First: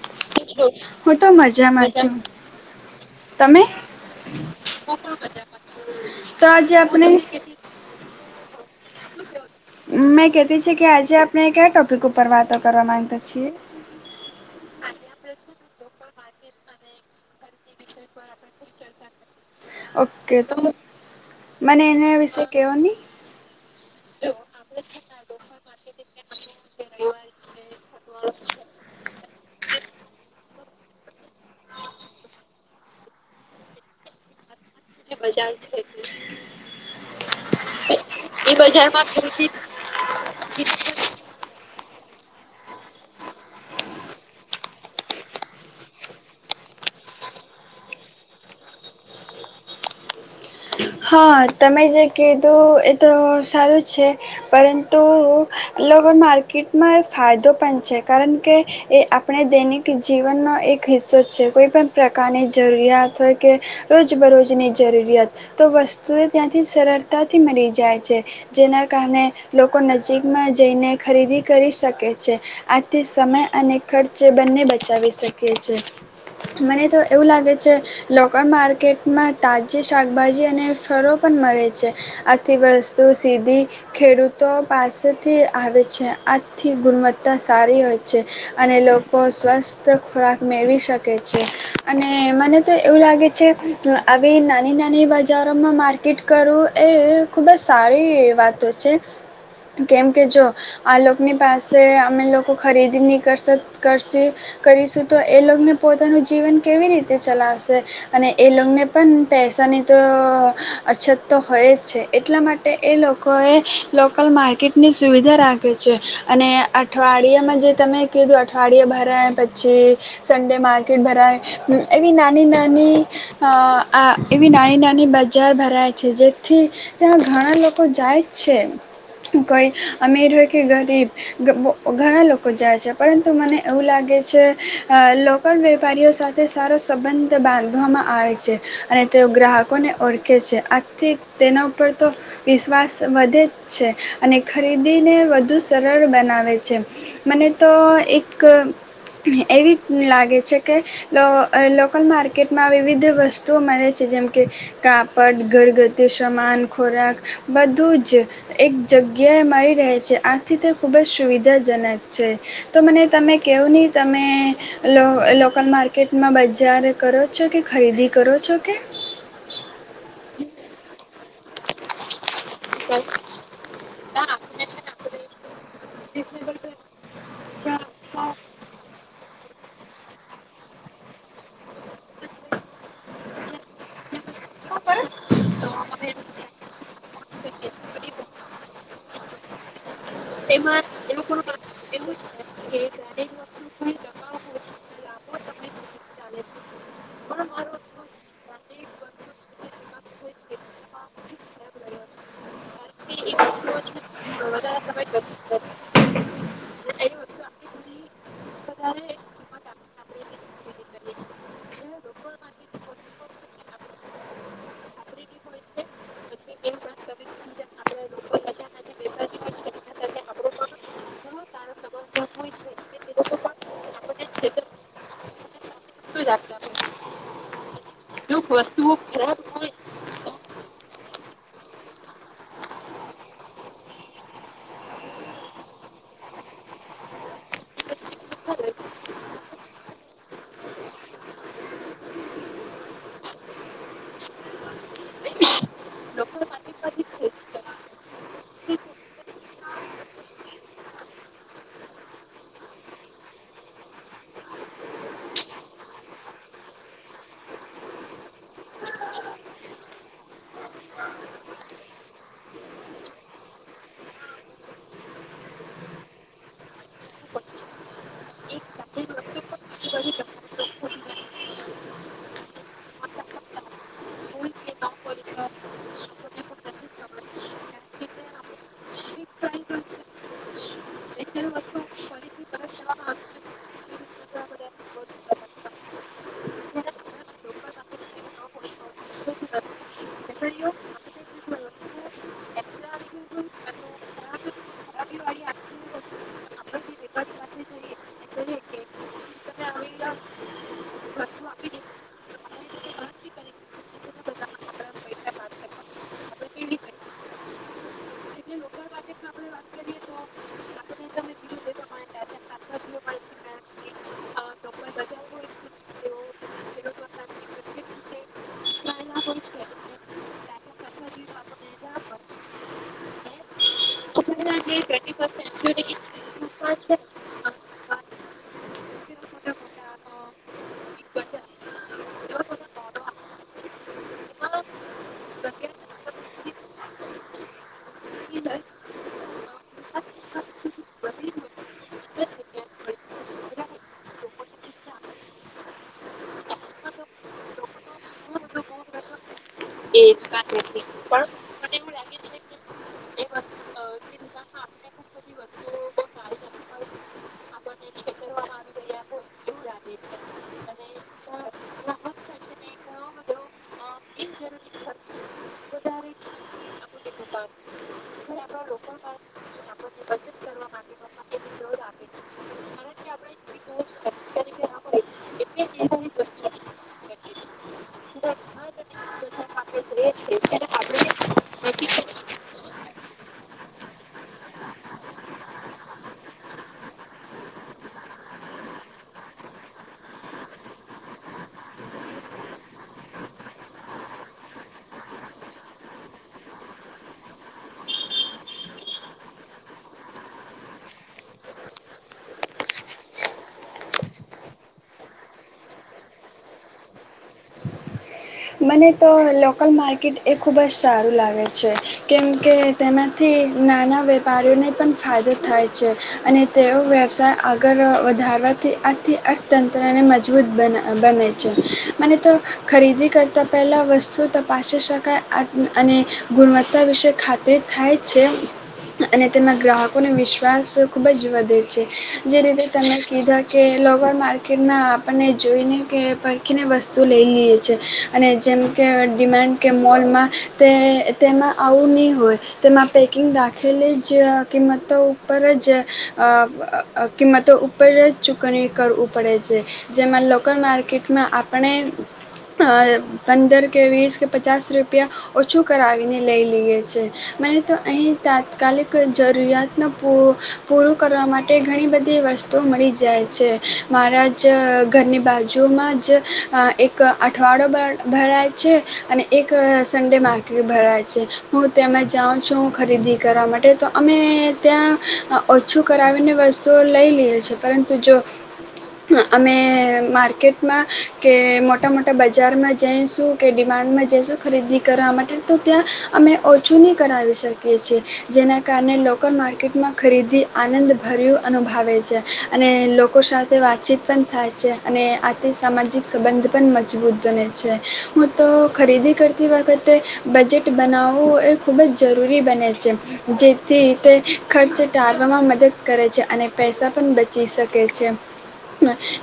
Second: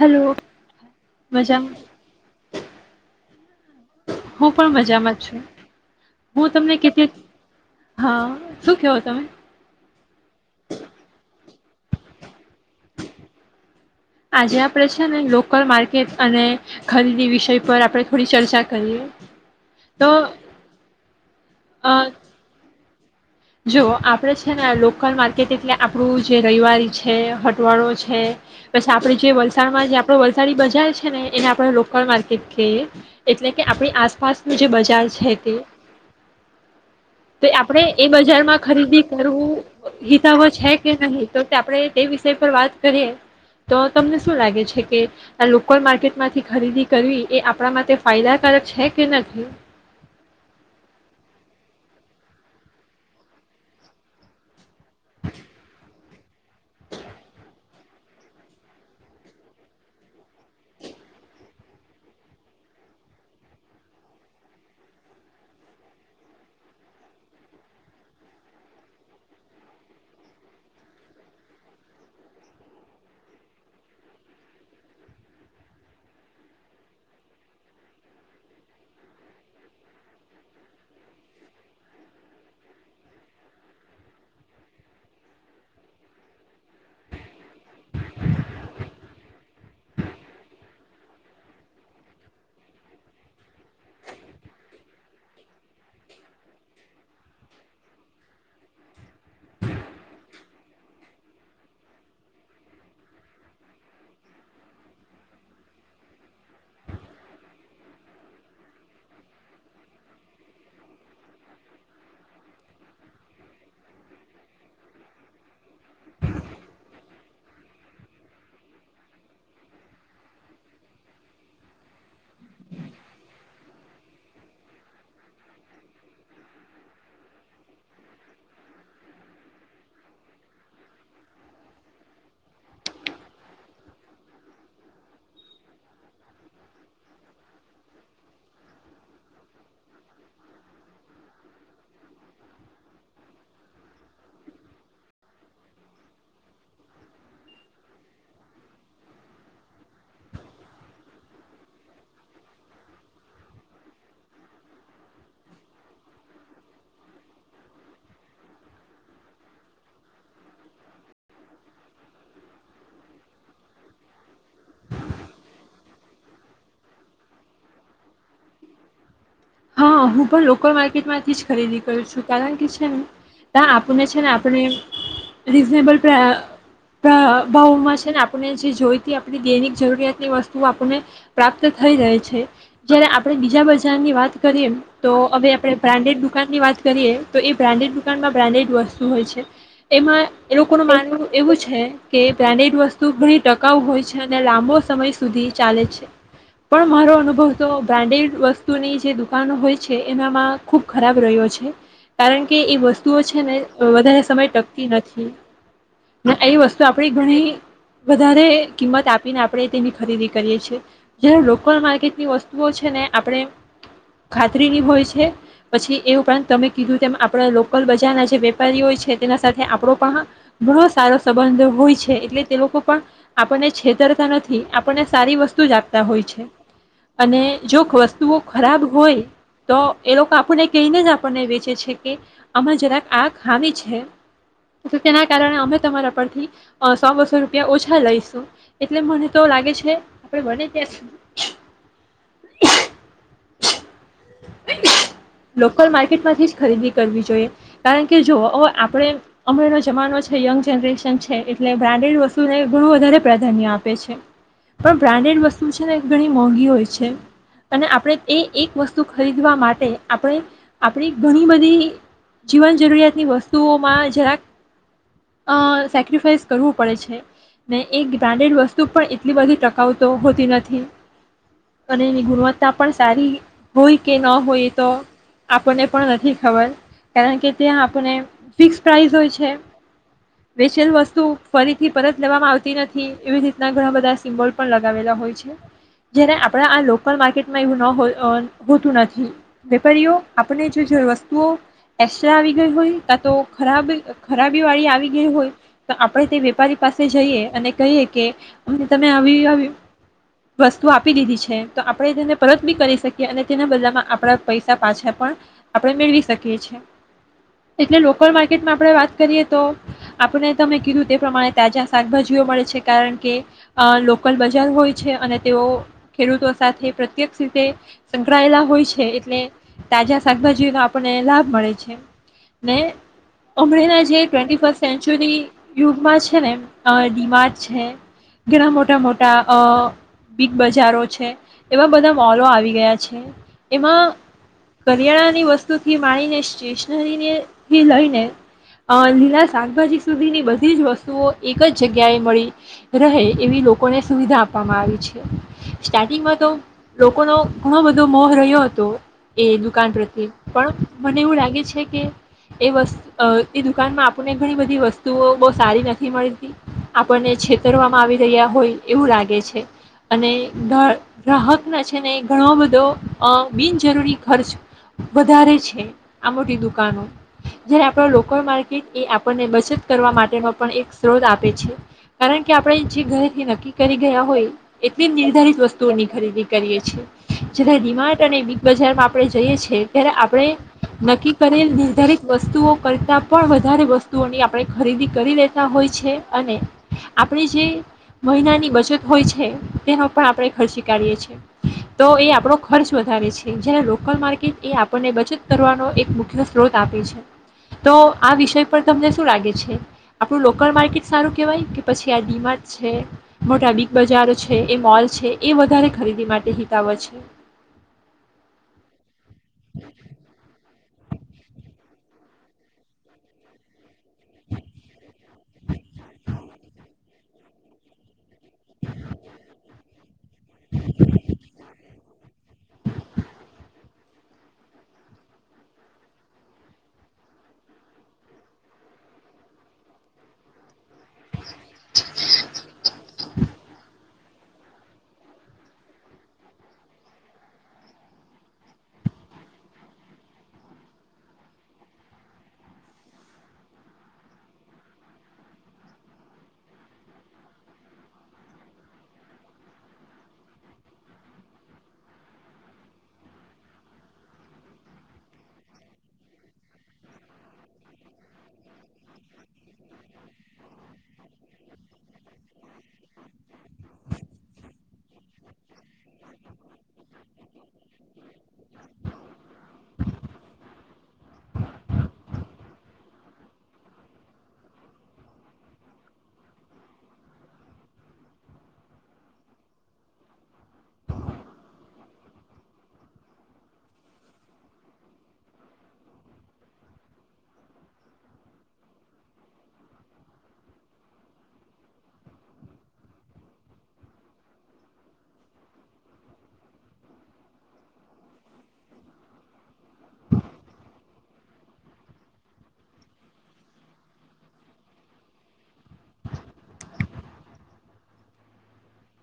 Hello હું તો મજામાં છું. તમે? હું પણ મજામાં જ છું તો હું આજે તમને કેટલીક આપણે- હા શું કહો તમે મેં કેટી છે કે આજે આપણે કયા ટોપિક ઉપર વાતો કરવા માંગતા છીએ! આજે આપડે છે ને લોકલ માર્કેટ અને ખરીદી વિષય. પર આપણે થોડી ચર્ચા કરીએ તો. મને અ, એના વિશે કેવો ની. જો આપડે છે ને લોકલ માર્કેટ એટલે આપણું જે રવિવારી છે, હટવાળો છે પછી આપડે જે વલસાડમા આપ વલસાડી બજાર છે ને એને આપણે લોકલ માર્કેટ કેયે, એટલે કે આપણી આસપાસ જે બજાર છે તે તો આપણેે બજારમાં ખરીદી કરવું હિતાવ છે કે નહી તો આપણે તે વિશે? વાત કરીએ તો તમને શું લાગે છે કે આ લોકલ માર્કેટમાંથી ખરીદી કરવી એ આપણા માટે ફાયદાકારક છે કે નથી? હા તમે જે કીધું એ તો સારું છે પર તો લોક પણ માર્કેટમાં ફાયદો પણ છે કારણ કે એ આપણે દૈનિક જીવનનો એક હિસ્સો છે કોઈ પણ પ્રકારની જરૂરિયાત હોય કે રોજ બરોજની જરૂરિયાત તો વસ્તુએ ત્યાંથી સરળતાથી મળી જાય છે જેના કારણે લોકો નજીકમાં જઈને ખરીદી કરી શકે છે. આથી સમય અને ખર્ચે બંને બચાવી શકે છે મને તો એવું લાગે છે લોકલ માર્કેટમાં તાજી શાકભાજી ને ફરો પણ મળે છે આથી વસ્તુ સીધી ખેડૂતો પાસે થી આવે છે આથી ગુણવત્તા સારી હોય છે અને લોકો સ્વસ્થ ખોરાક મેળવી શકે છે અને મને તો એવું લાગે છે આવી નાની-નાની બાજુ બજારોમાં માર્કેટ કરવું એ ખૂબ જ સારી વાતો છે. કેમકે જો આ લોકોની પાસે અમે લોકો ખરીદી ની કરશું કરશી કરીશું તો એ લોકોને પોતાનું જીવન કેવી રીતે ચલાવશે અને એ લોકોને પણ પેસાની તો અછત તો હોય જ છે એટલા માટે એ લોકોએ લોકલ માર્કેટની સુવિધા રાખે છે અને અઠવાડિયામાં જે તમે કીધું અઠવાડિયા ભરાય પછી સન્ડે માર્કેટ ભરાય એવી નાની-નાની અ આ એવી ના નાની નાની બજાર ભરાય છે જેથી ત્યાં ઘણા લોકો જાય જ છે કોઈ અમીર હોય કે ગરીબ ઘણા લોકો જાય છે પરંતુ મને એવું લાગે છે. અ લોકલ વેપારીઓ સાથે સારો સંબંધ બાંધવામાં આવે છે અને તેઓ ગ્રાહક લોકોને ઓળખે છે આથી તેના ઉપર તો વિશ્વાસ વધે જ છે અને ખરીદીને વધુ સરળ બનાવે છે મને તો એક એવી લાગે છે કે લો લોકલ માર્કેટમાં વિવિધ વસ્તુઓ મળે છે જેમ કે કાપડ ઘરગથું સમાન ખોરાક બધું જ એક જગ્યાએ મળી રહે છે. આથી તે ખૂબ જ સુવિધાજનક છે તો મને તમે કેવો ની તમે લો લોકલ માર્કેટમાં બજાર કરો છો કે ખરીદી કરો છો કે. હા હું પણ લોકલ માર્કેટમાંથી જ ખરીદી કરું છું કારણ કે છે ને તા આપણને છે ને આપણે રીઝનેબલ પ્રાઈ પ્રા ભાવમાં છે ને આપને જે જોઈતી દૈનિક જરૂરિયાતની વસ્તુઓ આપણને પ્રાપ્ત થઈ રહે છે. જય્યારે આપણે બીજા બજા ધન્યવાદ. કેમ તો હવે આપણે બ્રાન્ડેડ દુકાનની વાત કરીએ તો એ બ્રાન્ડેડ દુકાનમાં બ્રાન્ડેડ વસ્તુ હોય છે એમાં એ લોકોનું માનવું એવું છે કે બ્રાન્ડેડ વસ્તુ ઘણી ટકાઉ હોય છે અને લાંબો સમય સુધી ચાલે છે પણ મારો અનુભવ તો બ્રાન્ડેડ વસ્ જૂની છે દુ પાન હોય છે એનામાં. ખૂબ ખરાબ રહ્યો છે કારણ કે એ વસ્તુઓ છે ને વધારે સમય ટકતી નથી એ વસ્તુ આપણે ઘણી વધારે કિંમત આપીને આપણે તેની ખરીદી કરીએ છીએ જારે લોકલ માર્કેટની વસ્તુઓ છે ને આપડે ખાતરીની હોય છે. પછી એ ઉપરાંત તમે કીધું તેમ આપડા લોકલ બજાર ના જે વેપારીઓ હોય છે. તેના સાથે આપણો પણ ઘણો સારો સંબંધ હોય છે એટલે તે લોકો પણ આપણને છેતરતા નથી આપણને સારી વસ્તુ જાગ હોય છે અને જો વસ્તુઓ ખરાબ હોય તો એ લોકો આપણને કહીને જ આપણને વેચે છે કે અમે જરાક આ ખામી છે તો તેના કારણે અમે તમારા પરથી સો બસો રૂપિયા ઓછા લઈશું એટલે મને તો લાગે છે આપણે બને ત્યાં સુધી લોકલ માર્કેટમાંથી જ ખરીદી કરવી જોઈએ કારણ કે જો આપણે હમણાનો જમાનો છે યંગ જનરેશન છે એટલે બ્રાન્ડેડ વસ્તુને ઘણ વધારે પ્રાધાન્ય આપે છે પણ બ્રાન્ડેડ વસ્તુ છે ને ઘણી મોંઘી હોય છે અને આપણે એ એક વસ્તુ ખરીદવા માટે આપણે આપણી ઘણી બધી જીવન જરૂરિયાતની વસ્તુઓમાં જરાક સેક્રિફાઈસ કરવું પડે છે ને એ બ્રાન્ડેડ વસ્તુ પણ એટલી બધી ટકાવતો હોતી નથી અને એની ગુણવત્તા પણ સારી હોય કે ન હોય એ તો આપણને પણ નથી ખબર કારણ કે ત્યાં આપણને ફિક્સ પ્રાઇસ હોય છે વેચેલ વસ્તુ ફરીથી પરત લેવામાં આવતી નથી એવી રીતના ઘણા બધા સિમ્બોલ પણ લગાવેલા હોય છે જ્યારે આપણા આ લોકલ માર્કેટમાં એવું ન હો હોતું નથી વેપારીઓ આપણે જો જો વસ્તુઓ એસ્ટ્રા આવી ગઈ હોય કા તો ખરાબ ખરાબી વાળી આવી ગઈ હોય તો આપણે તે વેપારી પાસે જઈએ અને કહીએ કે અમને તમે આવી આવી વસ્તુ આપી દીધી છે તો આપણે તેને પરત બી કરી શકીએ અને તેના બદમાં આપણા પૈસા પાછા પણ આપણે મેળવી શકીએ છે એટલે લોકલ માર્કેટમાં આપણે વાત કરીએ તો આપને તમે કીધું તે પ્રમાણે તાજા શાકભાજીઓ મળે છે કારણ કે લોકલ બજાર હોય છે અને તેઓ ખેડૂતો સાથે પ્રત્યક્ષ રીતે સંકળાયેલા હોય છે એટલે તાજા શાકભાજીનો આપણને લાભ મળે છે ને ઉમરેના જે ટવેન્ટી ફર્સ્ટ સેન્ચુરી યુગમાં છે ને અ ડિમાર્ટ છે. ઘણા મોટા મોટા અ બિગ બજારો છે એવા બધા મોલો આવી ગયા છે એમાં કરિયાણાાની વસ્તુથી માંડીને સ્ટેશનરીની થી લઈને અ લીલા શાકભાજી સુધીની બધી જ વસ્તુઓ એક જ જગ્યાએ મળી રહે એવી લોકોને સુવિધા આપવામાં આવી છે. સ્ટાર્ટિંગમાં તો લોકોનો ઘણો બધો મોહ રહ્યો હતો એ કાન પ્રત્યે પણ મને એવું લાગે છે કે એ દુકાનમાં આપણને ઘણી બધી વસ્તુઓ બહુ સારી નથી મળતી આપણને છેતરવામાં આવી રહ્યા હોય એવું લાગે છે અને ગ્રાહક ના છે ને ઘણો બધો બિનજરૂરી ખર્ચ વધારે છે આ મોટી દુકાનો, જ્યારે આપણા લોકલ માર્કેટ એ આપણને બચત કરવા માટેનો પણ એક સ્ત્રોત આપે છે કારણ કે આપણે જે ઘરેથી નક્કી કરી ગયા હોય એટલી નિર્ધારિત વસ્તુઓની ખરીદી કરીએ છે. જ્યારે ડિમાર્ટ અને બિગ બજારમાં આપણે જઈએ છીએ ત્યારે આપણે નક્કી કરેલ નિર્ધારિત વસ્તુઓ કરતા પણ વધારે વસ્તુઓની આપણે ખરીદી કરી લેતા હોય છે અને આપણી જે મહિનાની બચત હોય છે તેનો પણ આપણે ખર્ચી કાઢીએ છે. તો એ આપણો ખર્ચ વધારે છે જ્યારે લોકલ માર્કેટ એ આપણને બચત કરવાનો એક મુખ્ય સ્ત્રોત આપે છે તો આ વિષય પર તમને શું લાગે છે આપણું લોકલ માર્કેટ સારું કહેવાય કે પછી આ ડીમાર્ટ છે મોટા બિગ બજારો છે એ મોલ છે એ વધારે ખરીદી માટે બરાબર છે. મને. તો લોકલ માર્કેટ એ ખૂબ જ સારું લાગે છે, કેમ કે તેમાંથી નાના વ્યા વેપારીઓને પણ ફાયદો થાય છે અને તેઓ વ્યવસાય આગળ વધારવાથી આથી અર્થતંત્રને મજ મજબૂત બ બને છે, મને તો ખરીદી કર વસ્તુ તપાસી શકાય, અને ગુણવત્તા વિશે ખાતરી થાય છે. અને તેમાં ગ્રાહકોનો વિશ્વાસ ખુબ જ વધે જે રીતે તમે કીધા કે, લોકલ માર્કેટમાં આપણને જોઈને કે, પરખીને વસ્તુ લઈ લઈએ છે. અને જેમ કે, ડિમાન્ડ કે મોલમાં તે તેમાં આવું નહીં હોય, તેમાં પેકિંગ રાખેલી જ કિંમતો ઉપર જ કિંમતો ઉપર જ ચૂકવણી કરવું પડે છે. જેમાં લોકલ માર્કેટમાં આપણે પંદર કે, વીસ કે, પચાસ રૂપિયા ઓછું કરાવીને લઈ લઈએ છે. મને તો અહીં તાત્કાલિક જરૂરિયાતનું પ પૂરું કરવા માટે ઘણી બધી વસ્તુઓ મળી જાય છે. મારા જ ઘરની બાજુ જેમાં જ એક અઠવાડો બ ભરાયા છે અને એક સન્ડે માર્કેટ ભરાયા છે હું તે્યામાં જાઉં છું. ખરીદી કરવા માટે તો અમે ત્યાં, ઓછું કરાવીને વસ્તુઓ લઈ લઈએ છીએ. પરંતુ, જો અમે માર્કેટમાં કે મોટા મોટા બજારમાં જઈશું કે ડી માર્ટમાં જઈશું. ખરીદી કરવા માટે તો ત્યાં, અમે ઓછું નહીં કરાવી શકીએ છીએ. જેના કારણે, લોકલ માર્કેટમાં ખરીદી આનંદભર્યું અનુભવે છે. અને લોકો સાથે વાતચીત પણ થાય છે. અને આથી સામાજિક સંબંધ પણ મજબૂત બને છે. હું તો ખરીદી કરતી વખતે બજેટ બનાવવું એ ખૂબ જ જરૂરી બને છે. જેથી તે ખર્ચ ટાળવામાં મદદ કરે છે. અને પૈસા પણ બચી શકે છે.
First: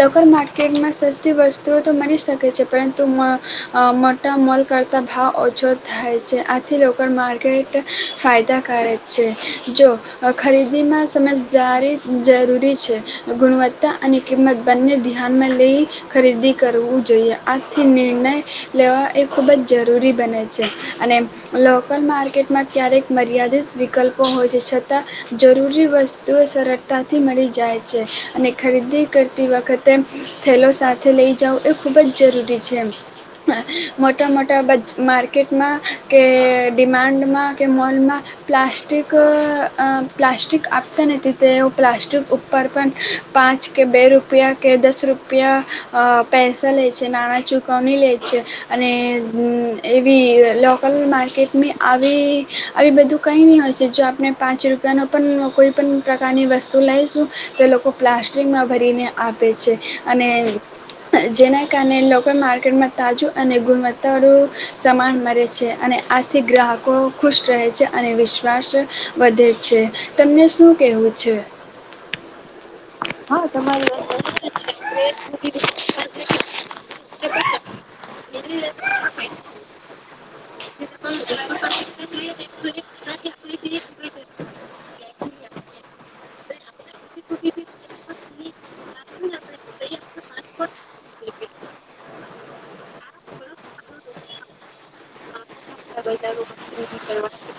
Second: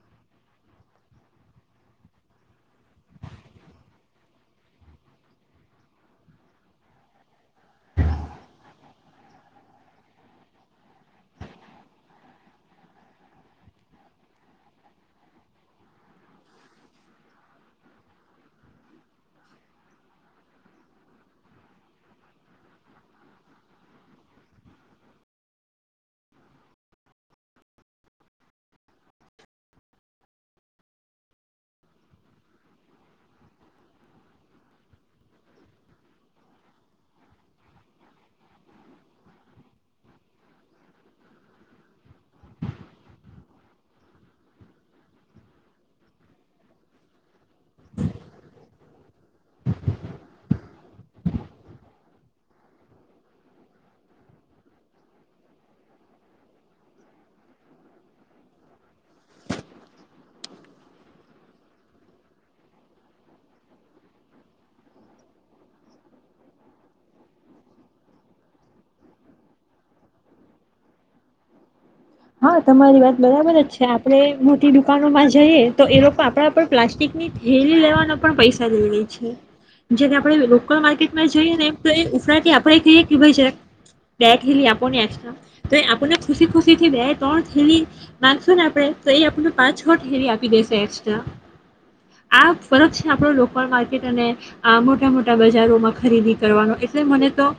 લોકર માર્કેટમાં સસ્તી વસ્તુઓ તો મળરી શકે છે. પરંતુ, તો મોટા મોલ કરતાં ભાવ ઓછો થાય છે. આથી લોકો માર્કેટ ફાયદાકારક છે જો ખરીદીમાં સમજદારી જરૂરી છે. ગુણવત્તા અને કિંમત બંને ધ્યાનમાં લઈ ખરીદી કરવું જોઈએ આ થી નિર્ણય લેવા એ ખૂબ જ જરૂરી બને છે. અને લોકલ માર્કેટમાં ક્યારેક મર્યાદિત વિકલ્પો હોય છે. છતાં, જરૂરી વસ્તુઓ સરળતાથી મળી જાય છે. અને ખરીદી કરતી વખતે થેલો સાથે લઈ જવ એ ખૂબ જ જરૂરી છે. છે. મોટા-મોટા માર્કેટમાં કે, ડિમાન્ડમાં કે, મોલમાં પ્લાસ્ટિક પ્લાસ્ટિક આપતા નથી. તે પ્લાસ્ટિક ઉપર પણ પાંચ કે બે રૂપિયા કે દસ રૂપિયા પૈસા લે છે. નાના ચૂકવણી લે છે. અને એવી લોકલ માર્કેટમાં આવી આવી બધું કંઈ નહીં હોય છે. જો આપણે પાંચ રૂપિયાનો પણ કોઈપ પ્રકારની વસ્તુ લઈશું. તો લોકો પ્લાસ્ટિકમાં ભરીને આપે છે. અને જેના કારણે લોકો માર્કેટમાં તાજું અને ગુણવત્તાનું સમાન મળે છે. અને આથી ગ્રાહકો ખુશ રહે છે અને વિશ્વાસ વધે છે તમને શું કેહેવું છે. હા, તમારી વાત બરાબર જ છે. આપડણે મોટી દુકાનો માં જઈએ, તો એ લોકો આપડા પણ પ્લાસ્ટિક થેલી લેવા પણ પૈસાઈ લઈ લે છે. જેને આપણે લોકલ માર્કેટમાં જઈએ, ને તો ઉપરા આપણે કહીએ, જરાક બે થેલી આપોને એક્સ્ટ્રા તો આપણને ખુશી-ખુશ બે ત્રણ થેલી માંગશુ, ને આપણે તો એ આપણને પાંચ છ થેલી આપી દેશે એસ્ટ્રા આ ફરક છે. આપણા લોકલ માર્કેટ અને મોટા-મોટા બજારોમાં ખરીદી કરવાનો એટલે મને તો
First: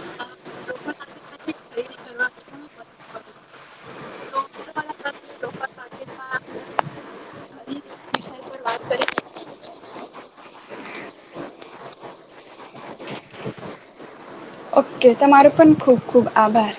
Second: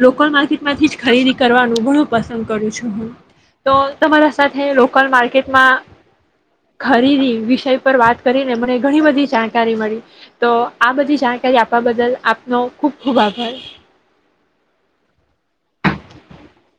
લોકલ માર્કેટમાંથી જ ખરીદી કરવાનું ઘણું પસંદ કરું છું, હું તો, તમારા સાથે લોકલ માર્કેટમાં ખરીદી વિષય પર વાત કરીને મને ઘણી બધી જાણકારી મળી, તો આ બધી જાણકારી. આપવા બદલ આપનો ખુબ-ખુબ આભાર. ઓકે, તમારો પણ ખૂબ-ખૂબ આભાર.